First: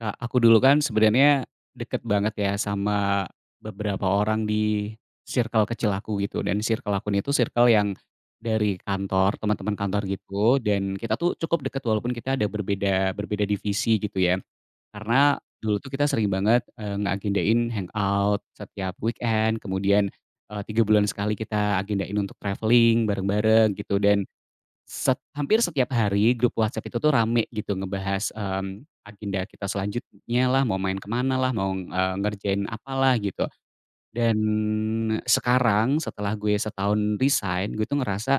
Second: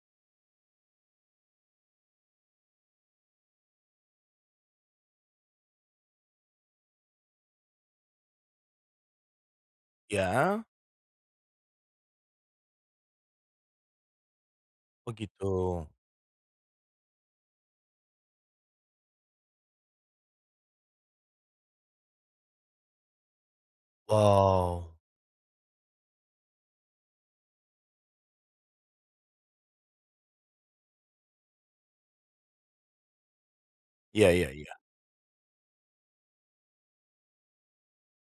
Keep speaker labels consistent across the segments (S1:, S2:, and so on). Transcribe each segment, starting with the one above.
S1: Kak, aku dulu kan sebenarnya deket banget ya sama beberapa orang di circle kecil aku gitu, dan circle aku ini tuh circle yang dari kantor, teman-teman kantor gitu,
S2: Iya?
S1: dan kita tuh cukup deket walaupun kita ada berbeda berbeda divisi gitu ya.
S2: Oh
S1: Karena
S2: gitu.
S1: dulu tuh kita sering banget, ngeagendain hangout setiap weekend, kemudian, 3 bulan sekali kita agendain untuk traveling bareng-bareng gitu, dan
S2: Wow.
S1: Hampir setiap hari grup WhatsApp itu tuh rame gitu ngebahas, agenda kita selanjutnya lah, mau main kemana lah, mau, ngerjain apalah gitu.
S2: Iya
S1: Dan
S2: iya iya.
S1: sekarang setelah gue setahun resign, gue tuh ngerasa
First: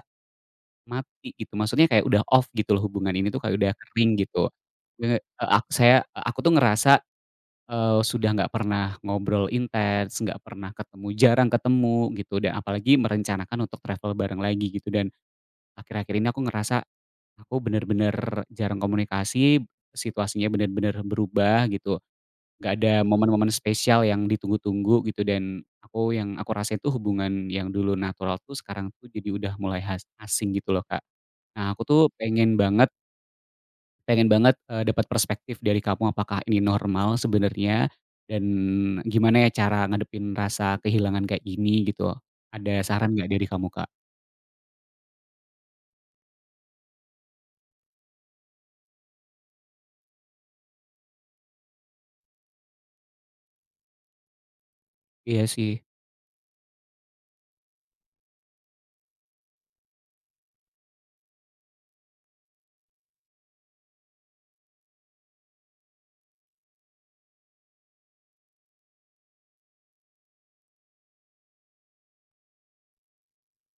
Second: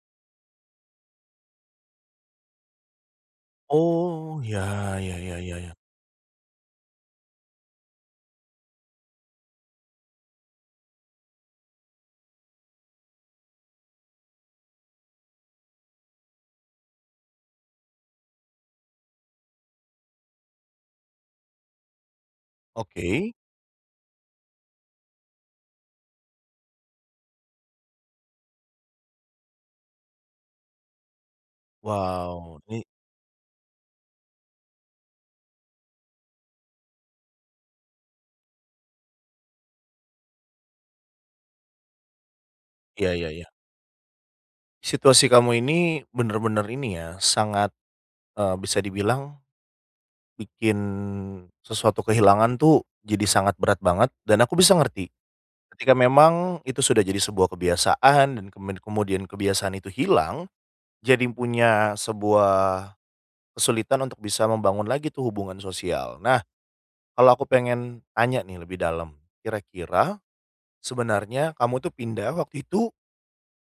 S1: mati gitu, maksudnya kayak udah off gitu loh, hubungan ini tuh kayak udah kering
S2: Oh,
S1: gitu.
S2: ya ya
S1: Eee,
S2: ya ya
S1: ak
S2: ya.
S1: saya aku tuh ngerasa, sudah nggak pernah ngobrol intens, nggak pernah ketemu, jarang ketemu gitu, dan apalagi merencanakan untuk travel bareng lagi gitu, dan akhir-akhir ini aku ngerasa aku bener-bener jarang komunikasi, situasinya bener-bener berubah gitu, nggak ada
S2: Oke.
S1: momen-momen spesial yang ditunggu-tunggu gitu, dan aku yang aku rasain tuh hubungan yang dulu natural tuh sekarang tuh jadi udah mulai asing gitu loh, Kak. Nah aku tuh pengen
S2: Wow, ini
S1: banget, dapat perspektif dari kamu apakah ini normal sebenarnya, dan gimana ya cara ngadepin rasa kehilangan kayak gini gitu. Ada
S2: iya
S1: saran nggak
S2: iya
S1: dari
S2: iya.
S1: kamu, Kak?
S2: Situasi kamu ini bener-bener ini ya, sangat, bisa dibilang bikin sesuatu kehilangan tuh jadi sangat berat banget dan aku bisa ngerti.
S1: Iya sih.
S2: Ketika memang itu sudah jadi sebuah kebiasaan dan kemudian kemudian kebiasaan itu hilang, jadi punya sebuah kesulitan untuk bisa membangun lagi tuh hubungan sosial. Nah, kalau aku pengen tanya nih lebih dalam, kira-kira sebenarnya kamu tuh pindah waktu itu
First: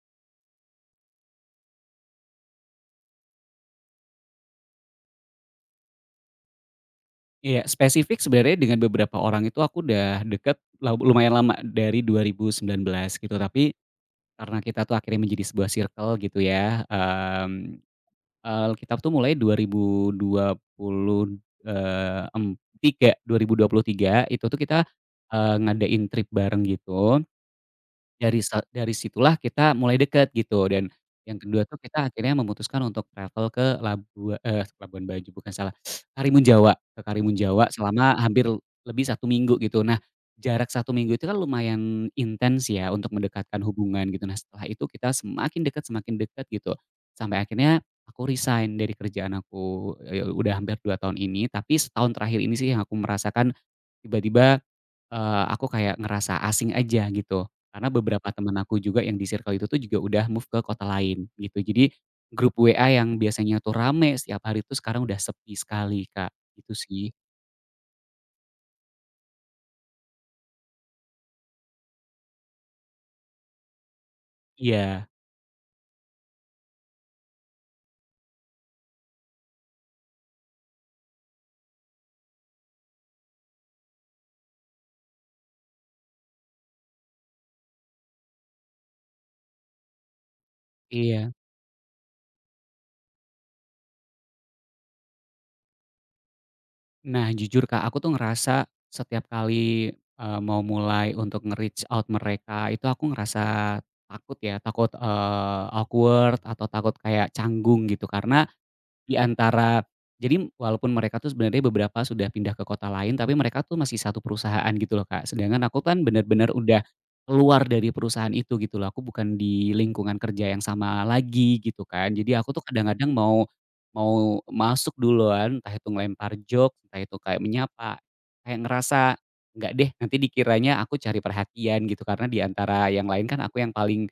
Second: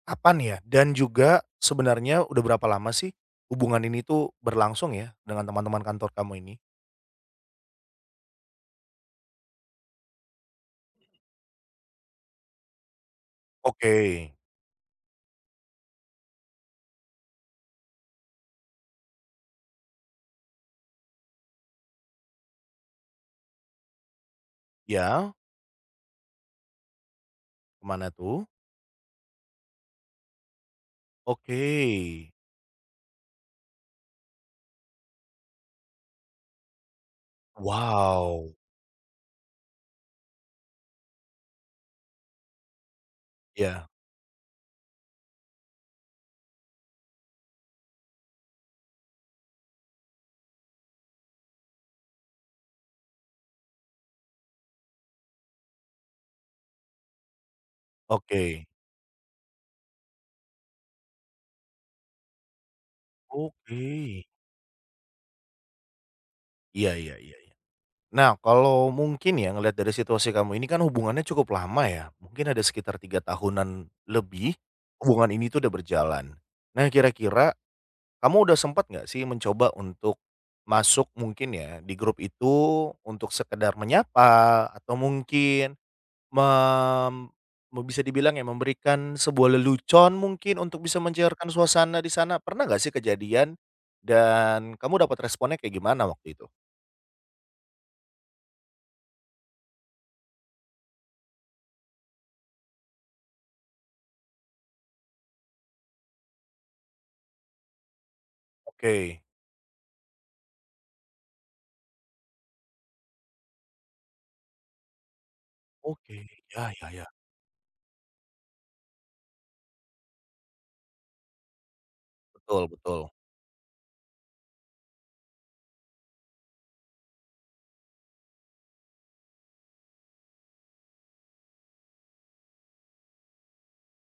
S2: kapan ya? Dan juga sebenarnya udah berapa lama sih hubungan ini tuh berlangsung ya dengan teman-teman kantor kamu ini?
S1: Iya, spesifik sebenarnya dengan beberapa orang itu aku udah deket la lumayan lama dari 2019 gitu, tapi
S2: Oke,
S1: karena kita tuh akhirnya menjadi sebuah circle gitu ya, kita tuh mulai 2020, eee, em tiga 2023 itu tuh kita,
S2: ya,
S1: ngadain trip bareng gitu.
S2: kemana
S1: Dari
S2: tuh?
S1: sa dari situlah kita mulai deket gitu, dan yang
S2: Oke.
S1: kedua tuh kita akhirnya memutuskan untuk travel ke Labuan Bajo, bukan, salah, Karimun Jawa, ke Karimun Jawa selama hampir
S2: Wow,
S1: lebih satu minggu gitu. Nah, jarak satu minggu itu kan lumayan intens ya untuk mendekatkan
S2: ya,
S1: hubungan gitu. Nah, setelah itu kita semakin dekat gitu, sampai akhirnya aku resign dari kerjaan aku, udah hampir 2 tahun ini, tapi setahun terakhir ini sih yang aku merasakan tiba-tiba aku kayak ngerasa asing aja gitu, karena beberapa temen
S2: oke.
S1: aku juga yang di circle itu tuh juga udah move ke kota lain gitu. Jadi grup WA yang biasanya tuh
S2: Oke.
S1: rame setiap hari tuh sekarang udah sepi sekali, Kak, gitu
S2: Iya
S1: sih.
S2: iya iya. Nah, kalau mungkin ya ngelihat dari situasi kamu ini kan hubungannya cukup lama ya, mungkin ada sekitar 3 tahunan lebih,
S1: Iya,
S2: hubungan ini tuh udah berjalan. Nah kira-kira kamu udah sempat nggak sih mencoba untuk masuk mungkin ya di grup itu untuk sekedar menyapa atau mungkin mem me bisa dibilang ya memberikan sebuah lelucon mungkin untuk bisa
S1: iya.
S2: mencairkan suasana di sana, pernah nggak sih kejadian? Dan kamu dapat responnya kayak gimana waktu itu?
S1: Nah jujur, Kak, aku tuh ngerasa setiap kali, mau mulai untuk nge-reach out mereka itu aku ngerasa takut ya, takut, awkward atau takut kayak canggung gitu, karena Di
S2: Oke,
S1: antara jadi walaupun mereka tuh sebenarnya beberapa sudah pindah ke kota lain, tapi mereka tuh masih satu perusahaan gitu loh, Kak. Sedangkan aku kan
S2: oke,
S1: bener-bener
S2: ya
S1: udah
S2: ya ya.
S1: keluar dari perusahaan itu gitu loh, aku bukan di lingkungan kerja yang sama lagi gitu kan. Jadi aku tuh
S2: Betul betul.
S1: kadang-kadang mau mau masuk duluan, entah itu ngelempar jok, entah itu kayak menyapa, kayak ngerasa, "Enggak deh, nanti dikiranya aku cari perhatian," gitu. Karena di antara yang lain kan aku yang paling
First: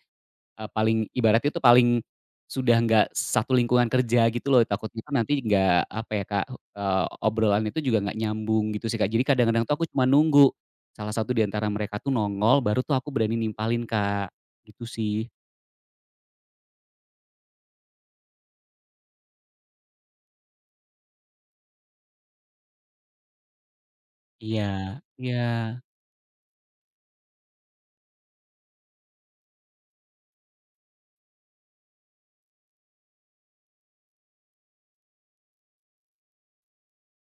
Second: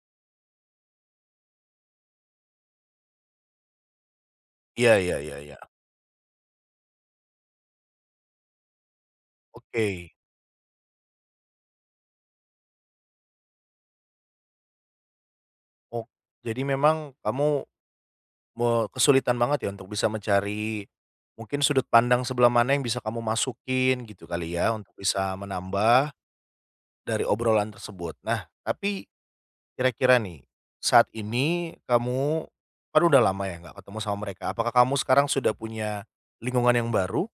S1: Paling ibaratnya itu paling sudah nggak satu lingkungan kerja gitu loh,
S2: Iya
S1: takutnya
S2: iya
S1: kan
S2: iya
S1: nanti
S2: iya.
S1: nggak, apa ya Kak, obrolan itu juga nggak nyambung gitu sih, Kak. Jadi kadang-kadang tuh aku cuma
S2: Oke.
S1: nunggu salah satu di antara mereka tuh nongol, baru tuh aku berani nimpalin, Kak, gitu sih.
S2: Oh, jadi memang kamu me kesulitan banget ya untuk bisa mencari mungkin sudut pandang sebelah mana yang bisa kamu masukin gitu kali
S1: Iya,
S2: ya, untuk bisa
S1: iya.
S2: menambah dari obrolan tersebut. Nah, tapi kira-kira nih, saat ini kamu kan udah lama ya nggak ketemu sama mereka, apakah kamu sekarang sudah punya lingkungan yang baru?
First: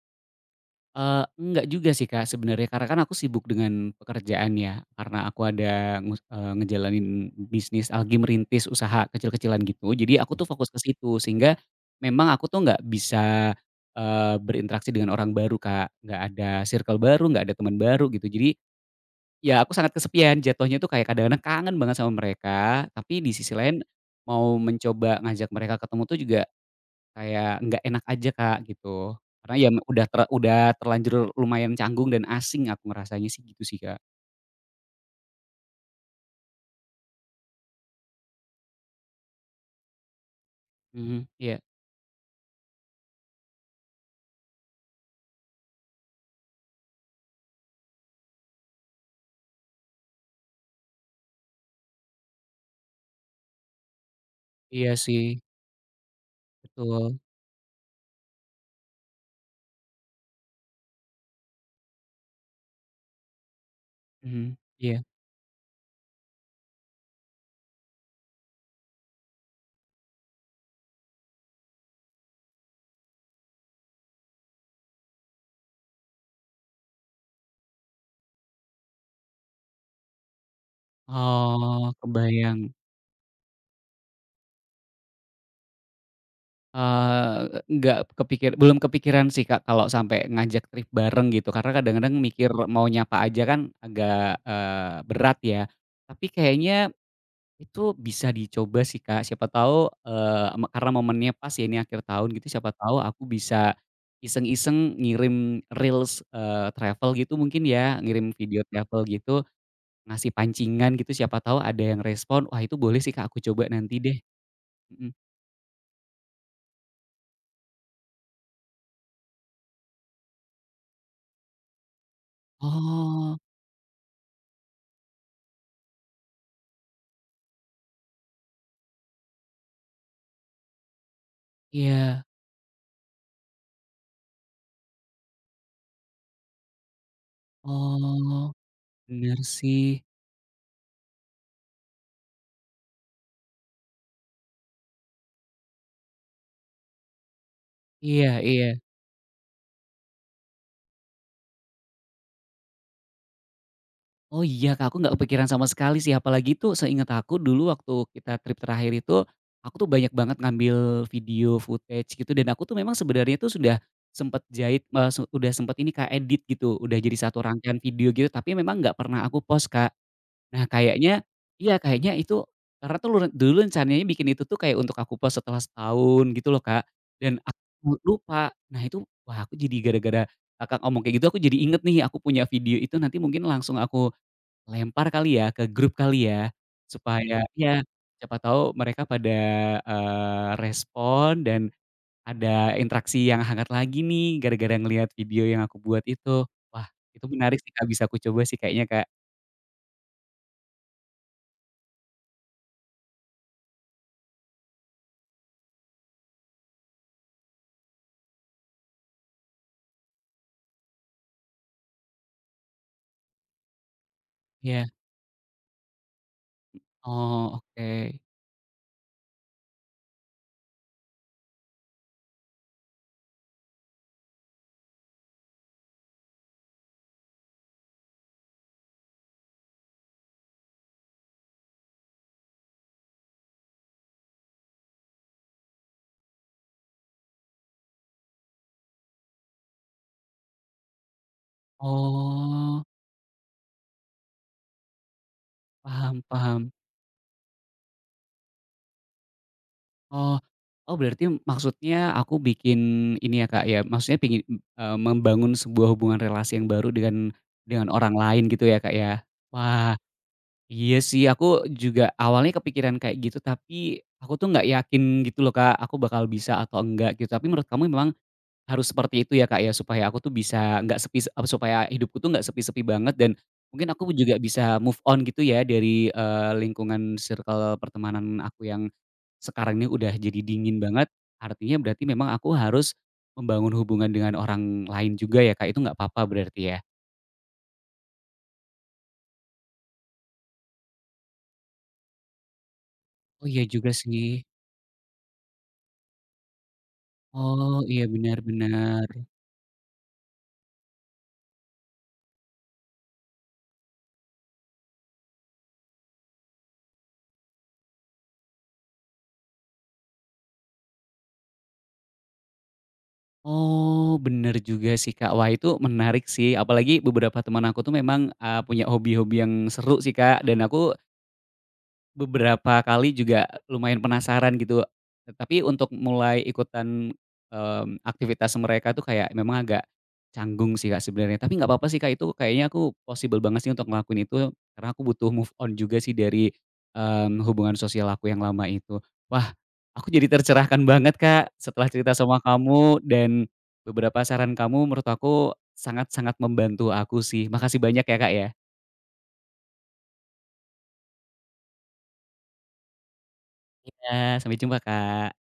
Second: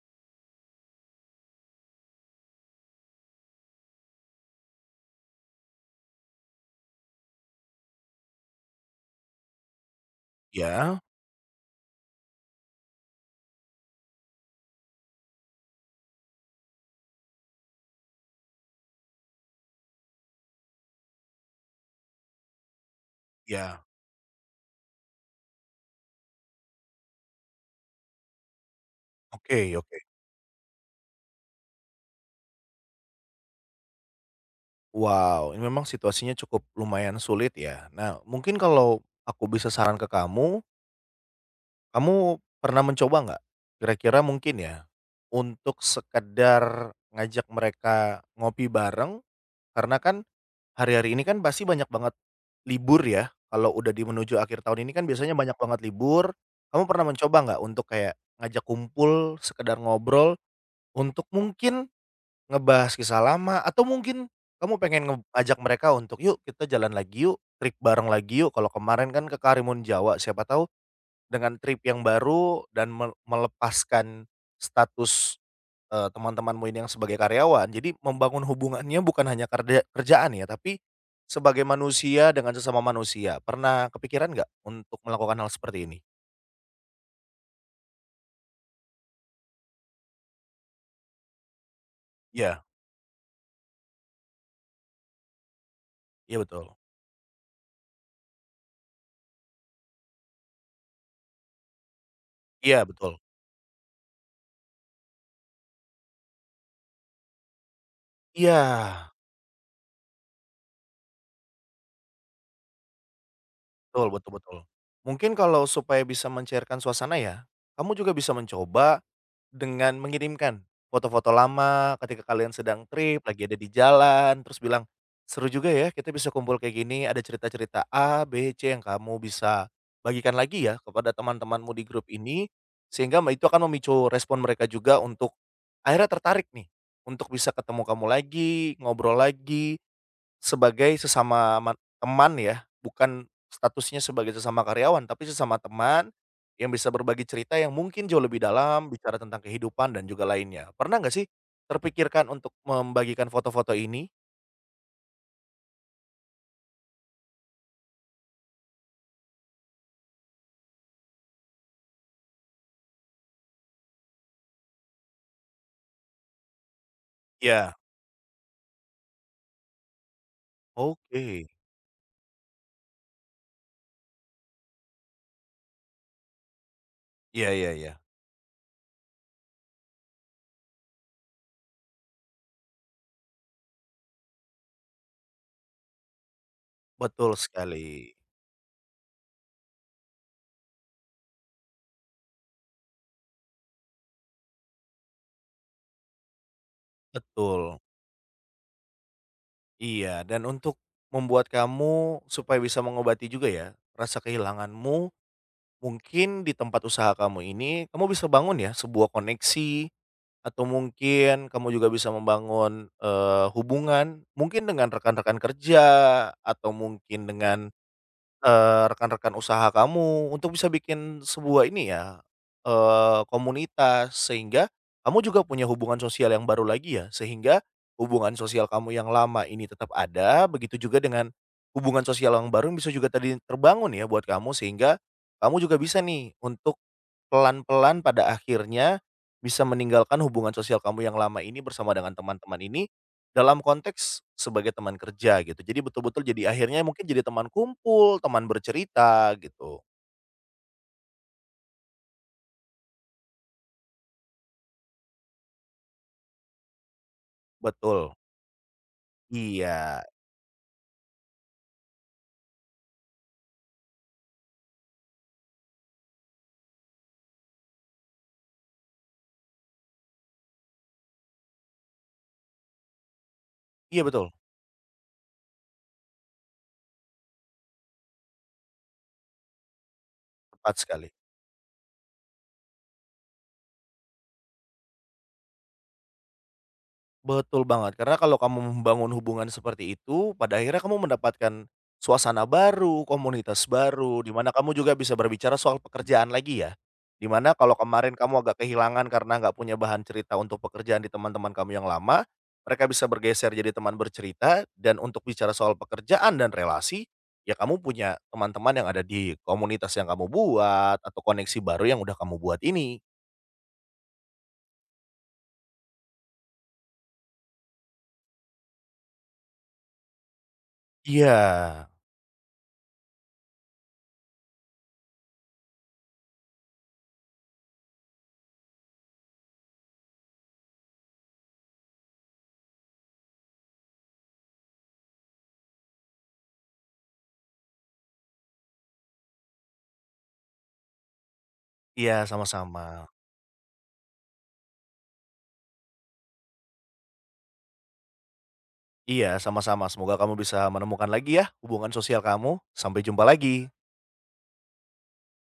S1: Enggak juga sih, Kak, sebenarnya karena kan aku sibuk dengan pekerjaan ya, karena aku ada ngejalanin bisnis, lagi merintis usaha kecil-kecilan gitu, jadi aku tuh fokus ke
S2: Ya?
S1: situ sehingga memang aku tuh nggak bisa, berinteraksi dengan orang baru, Kak, nggak ada circle baru, nggak ada teman baru gitu. Jadi ya aku sangat kesepian jatuhnya tuh, kayak kadang-kadang kangen banget sama mereka, tapi di sisi lain
S2: Ya.
S1: mau mencoba ngajak mereka ketemu tuh juga kayak nggak enak aja, Kak, gitu. Karena ya
S2: Oke oke.
S1: udah terlanjur lumayan canggung dan asing aku ngerasanya sih gitu sih, Kak.
S2: Wow, ini memang situasinya cukup lumayan sulit ya. Nah, mungkin kalau aku bisa saran ke kamu,
S1: Mhm, iya.
S2: kamu pernah mencoba nggak? Kira-kira mungkin ya, untuk sekedar ngajak mereka ngopi bareng, karena kan hari-hari ini kan pasti banyak banget libur ya. Kalau udah di menuju akhir tahun
S1: Iya
S2: ini kan biasanya
S1: sih,
S2: banyak banget libur. Kamu pernah
S1: betul.
S2: mencoba nggak untuk kayak ngajak kumpul, sekedar ngobrol, untuk mungkin ngebahas kisah lama atau mungkin
S1: Mhm,
S2: kamu
S1: iya.
S2: pengen ngajak mereka untuk, "Yuk kita jalan lagi yuk, trip bareng lagi yuk." Kalau kemarin kan ke Karimun Jawa, siapa tahu dengan trip yang baru dan melepaskan status, teman-temanmu ini yang sebagai karyawan. Jadi membangun hubungannya bukan hanya kerja kerjaan ya, tapi sebagai
S1: Oh,
S2: manusia dengan
S1: kebayang.
S2: sesama manusia. Pernah kepikiran nggak untuk melakukan hal seperti ini?
S1: Eee, nggak kepikir belum kepikiran sih, Kak, kalau sampai ngajak trip bareng gitu, karena kadang-kadang mikir
S2: Iya,
S1: mau nyapa aja kan agak, berat ya. Tapi
S2: iya betul.
S1: kayaknya itu bisa dicoba sih, Kak, siapa tahu, eee, me karena momennya pas ya ini akhir tahun gitu, siapa
S2: Iya
S1: tahu
S2: betul.
S1: aku bisa iseng-iseng ngirim reels, travel gitu mungkin ya, ngirim video travel
S2: Iya.
S1: gitu, ngasih pancingan gitu, siapa tahu ada yang respon. Wah itu boleh sih, Kak, aku coba nanti
S2: Betul
S1: deh.
S2: betul betul.
S1: Mhm.
S2: Mungkin kalau supaya bisa mencairkan suasana ya, kamu juga bisa mencoba dengan mengirimkan foto-foto lama ketika kalian sedang trip,
S1: Oh,
S2: lagi ada di jalan, terus bilang, "Seru juga ya kita bisa kumpul kayak gini, ada cerita-cerita A, B, C yang kamu bisa bagikan lagi ya kepada teman-temanmu di grup
S1: iya.
S2: ini." Sehingga itu akan memicu respon mereka juga untuk akhirnya tertarik nih, untuk bisa ketemu kamu
S1: Oh,
S2: lagi, ngobrol
S1: bener
S2: lagi,
S1: sih.
S2: sebagai sesama teman ya, bukan statusnya sebagai sesama karyawan, tapi sesama teman yang bisa berbagi cerita yang mungkin jauh
S1: Iya,
S2: lebih
S1: iya.
S2: dalam, bicara tentang kehidupan dan juga lainnya. Pernah nggak sih terpikirkan untuk membagikan foto-foto ini?
S1: Oh iya Kak, aku nggak kepikiran sama sekali sih, apalagi itu seingat aku dulu waktu kita trip terakhir itu, aku tuh banyak banget ngambil video footage gitu, dan aku tuh memang sebenarnya tuh sudah sempet jahit, eee, su udah sempet ini Kak, edit gitu, udah jadi satu
S2: Ya,
S1: rangkaian video gitu, tapi memang nggak pernah aku post, Kak. Nah kayaknya
S2: oke.
S1: iya kayaknya itu karena tuh dulu rencananya bikin itu tuh kayak untuk aku post setelah setahun gitu loh, Kak, dan
S2: Iya iya iya.
S1: aku lupa. Nah itu, wah, aku jadi gara-gara Kakak ngomong kayak gitu aku jadi inget nih, aku punya video itu, nanti mungkin langsung aku lempar kali ya, ke grup kali ya,
S2: Betul
S1: supaya ya
S2: sekali.
S1: siapa tahu mereka pada, respon, dan ada interaksi yang hangat lagi nih, gara-gara ngelihat video yang aku buat itu. Wah, itu menarik sih,
S2: Betul.
S1: Kak, bisa aku coba sih kayaknya, Kak.
S2: Iya, dan untuk membuat kamu supaya bisa mengobati juga ya rasa kehilanganmu, mungkin di tempat usaha kamu ini, kamu bisa bangun ya sebuah koneksi. Atau mungkin kamu juga bisa membangun, hubungan mungkin
S1: Iya.
S2: dengan rekan-rekan kerja atau mungkin
S1: Oh,
S2: dengan,
S1: oke.
S2: rekan-rekan usaha kamu untuk bisa bikin sebuah ini ya, komunitas sehingga kamu juga punya hubungan sosial yang baru lagi ya, sehingga hubungan sosial kamu yang lama ini tetap ada, begitu juga dengan hubungan sosial yang baru yang bisa juga tadi terbangun ya buat kamu sehingga kamu juga bisa nih untuk pelan-pelan pada akhirnya bisa meninggalkan hubungan sosial kamu yang lama ini bersama dengan teman-teman
S1: Oh,
S2: ini, dalam konteks sebagai teman kerja gitu. Jadi
S1: paham,
S2: betul-betul jadi
S1: paham.
S2: akhirnya mungkin jadi teman kumpul, teman bercerita gitu.
S1: Oh, oh, berarti maksudnya aku bikin ini ya, Kak, ya, maksudnya pingin, membangun sebuah hubungan relasi yang baru dengan
S2: Betul.
S1: orang lain gitu ya, Kak, ya? Wah.
S2: Iya.
S1: Iya sih, aku juga awalnya kepikiran kayak gitu, tapi aku tuh nggak yakin gitu loh, Kak, aku bakal bisa atau enggak gitu. Tapi menurut kamu memang harus seperti itu ya Kak ya, supaya aku tuh bisa nggak sepi, supaya hidupku tuh nggak sepi-sepi banget, dan mungkin
S2: Iya
S1: aku
S2: betul,
S1: juga bisa move on gitu ya dari, lingkungan circle pertemanan aku yang sekarang ini udah jadi
S2: tepat
S1: dingin banget.
S2: sekali.
S1: Artinya berarti memang aku harus membangun hubungan dengan orang lain juga ya Kak, itu nggak apa-apa berarti ya?
S2: Betul banget, karena kalau kamu membangun hubungan seperti itu, pada akhirnya kamu mendapatkan suasana baru,
S1: Oh iya
S2: komunitas
S1: juga
S2: baru, di
S1: sih.
S2: mana kamu juga bisa berbicara soal pekerjaan lagi ya. Di mana
S1: Oh,
S2: kalau
S1: iya,
S2: kemarin
S1: benar,
S2: kamu agak
S1: benar.
S2: kehilangan karena nggak punya bahan cerita untuk pekerjaan di teman-teman kamu yang lama, mereka bisa bergeser jadi teman bercerita dan untuk bicara soal pekerjaan dan relasi, ya kamu punya teman-teman yang ada di komunitas yang kamu buat atau koneksi baru yang udah kamu buat ini.
S1: Oh, bener juga sih, Kak. Wah, itu menarik sih, apalagi beberapa teman aku tuh memang, punya hobi-hobi yang seru sih, Kak, dan aku
S2: Iya,
S1: beberapa kali juga lumayan penasaran gitu, tapi untuk mulai ikutan, aktivitas mereka tuh kayak memang agak canggung sih Kak sebenarnya, tapi nggak apa-apa sih Kak, itu kayaknya aku possible banget sih untuk ngelakuin itu karena aku butuh move on juga sih dari, hubungan sosial aku yang lama itu. Wah, aku jadi tercerahkan banget Kak setelah cerita
S2: iya
S1: sama
S2: sama-sama.
S1: kamu, dan beberapa saran kamu menurut aku sangat-sangat membantu aku sih. Makasih banyak ya Kak ya.
S2: Iya, sama-sama. Semoga kamu bisa menemukan lagi ya hubungan sosial kamu. Sampai jumpa lagi.
S1: Ya, sampai jumpa Kak.